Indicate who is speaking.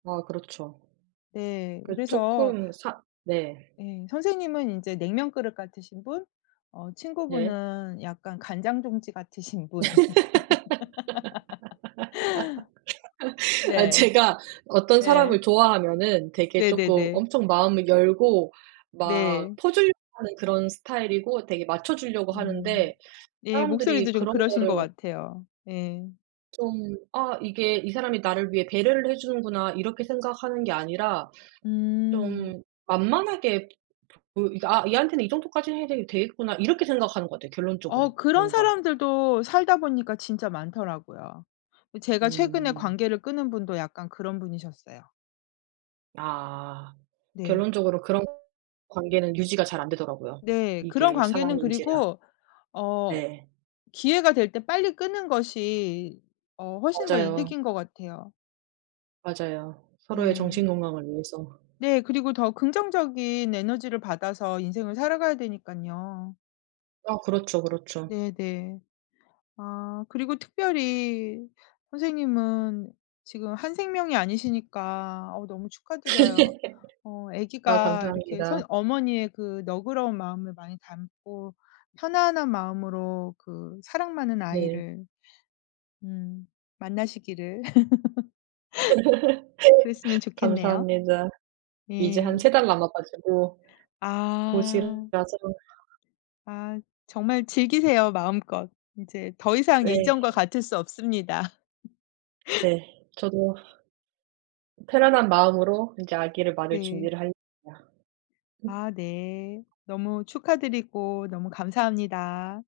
Speaker 1: 아. 그렇죠.
Speaker 2: 네.
Speaker 1: 그
Speaker 2: 그래서
Speaker 1: 쪼끔 사 네.
Speaker 2: 예 선생님은 인제 냉면 그릇 같으신 분 어
Speaker 1: 네.
Speaker 2: 친구분은 약간 간장 종지 같으신 분.
Speaker 1: 아
Speaker 2: 네.
Speaker 1: 제가 어떤 사람을
Speaker 2: 예.
Speaker 1: 좋아하면은 되게 쪼끔
Speaker 2: 네네네.
Speaker 1: 엄청 마음을 열고 막
Speaker 2: 네.
Speaker 1: 퍼주려고 하는 그런 스타일이고 되게 맞춰 주려고
Speaker 2: 음.
Speaker 1: 하는데
Speaker 2: 예
Speaker 1: 사람들이
Speaker 2: 목소리도 좀
Speaker 1: 그런
Speaker 2: 그러신 것
Speaker 1: 거를
Speaker 2: 같아요. 예.
Speaker 1: 좀 아 이게 '이 사람이 나를 위해 배려를 해 주는구나.' 이렇게 생각하는 게 아니라
Speaker 2: 음.
Speaker 1: 좀 만만하게 그 이 '아 얘한테는 이 정도까지는 해되 되겠구나.' 이렇게 생각하는 것 같아요 결론적으로
Speaker 2: 어 그런
Speaker 1: 뭔가.
Speaker 2: 사람들도 살다 보니까 진짜 많더라고요. 어 제가 최근에
Speaker 1: 음.
Speaker 2: 관계를 끊은 분도 약간 그런 분이셨어요.
Speaker 1: 아.
Speaker 2: 네.
Speaker 1: 결론적으로 그런 관계는 유지가 잘 안되더라고요.
Speaker 2: 네. 그런
Speaker 1: 이게
Speaker 2: 관계는
Speaker 1: 사람인지라.
Speaker 2: 그리고 어
Speaker 1: 네.
Speaker 2: 기회가 될 때 빨리 끊는 것이 어 훨씬 더
Speaker 1: 맞아요.
Speaker 2: 이득인 것 같아요.
Speaker 1: 맞아요. 서로의
Speaker 2: 네.
Speaker 1: 정신 건강을 위해서.
Speaker 2: 네 그리고 더 긍정적인 에너지를 받아서 인생을 살아가야 되니깐요.
Speaker 1: 아 그렇죠, 그렇죠.
Speaker 2: 네네. 아 그리고 특별히 선생님은 지금 한 생명이 아니시니까 아우 너무 축하드려요. 어
Speaker 1: 아
Speaker 2: 아기가 이렇게 선
Speaker 1: 감사합니다.
Speaker 2: 어머니의 그 너그러운 마음을 많이 담고 편안한 마음으로 그 사랑 많은
Speaker 1: 네.
Speaker 2: 아이를 음 만나시기를. 그랬으면 좋겠네요.
Speaker 1: 감사합니다. 이제 한
Speaker 2: 예.
Speaker 1: 3 달 남아 가지고
Speaker 2: 아.
Speaker 1: [unintelligible] 해야죠.
Speaker 2: 아. 정말 즐기세요 마음껏. 이제 더 이상
Speaker 1: 네.
Speaker 2: 예전과 같을 수 없습니다.
Speaker 1: 네. 저도 편안한 마음으로 이제 아기를 맞을
Speaker 2: 네.
Speaker 1: 준비를 할렵니다.
Speaker 2: 아 네. 너무 축하드리고 너무 감사합니다.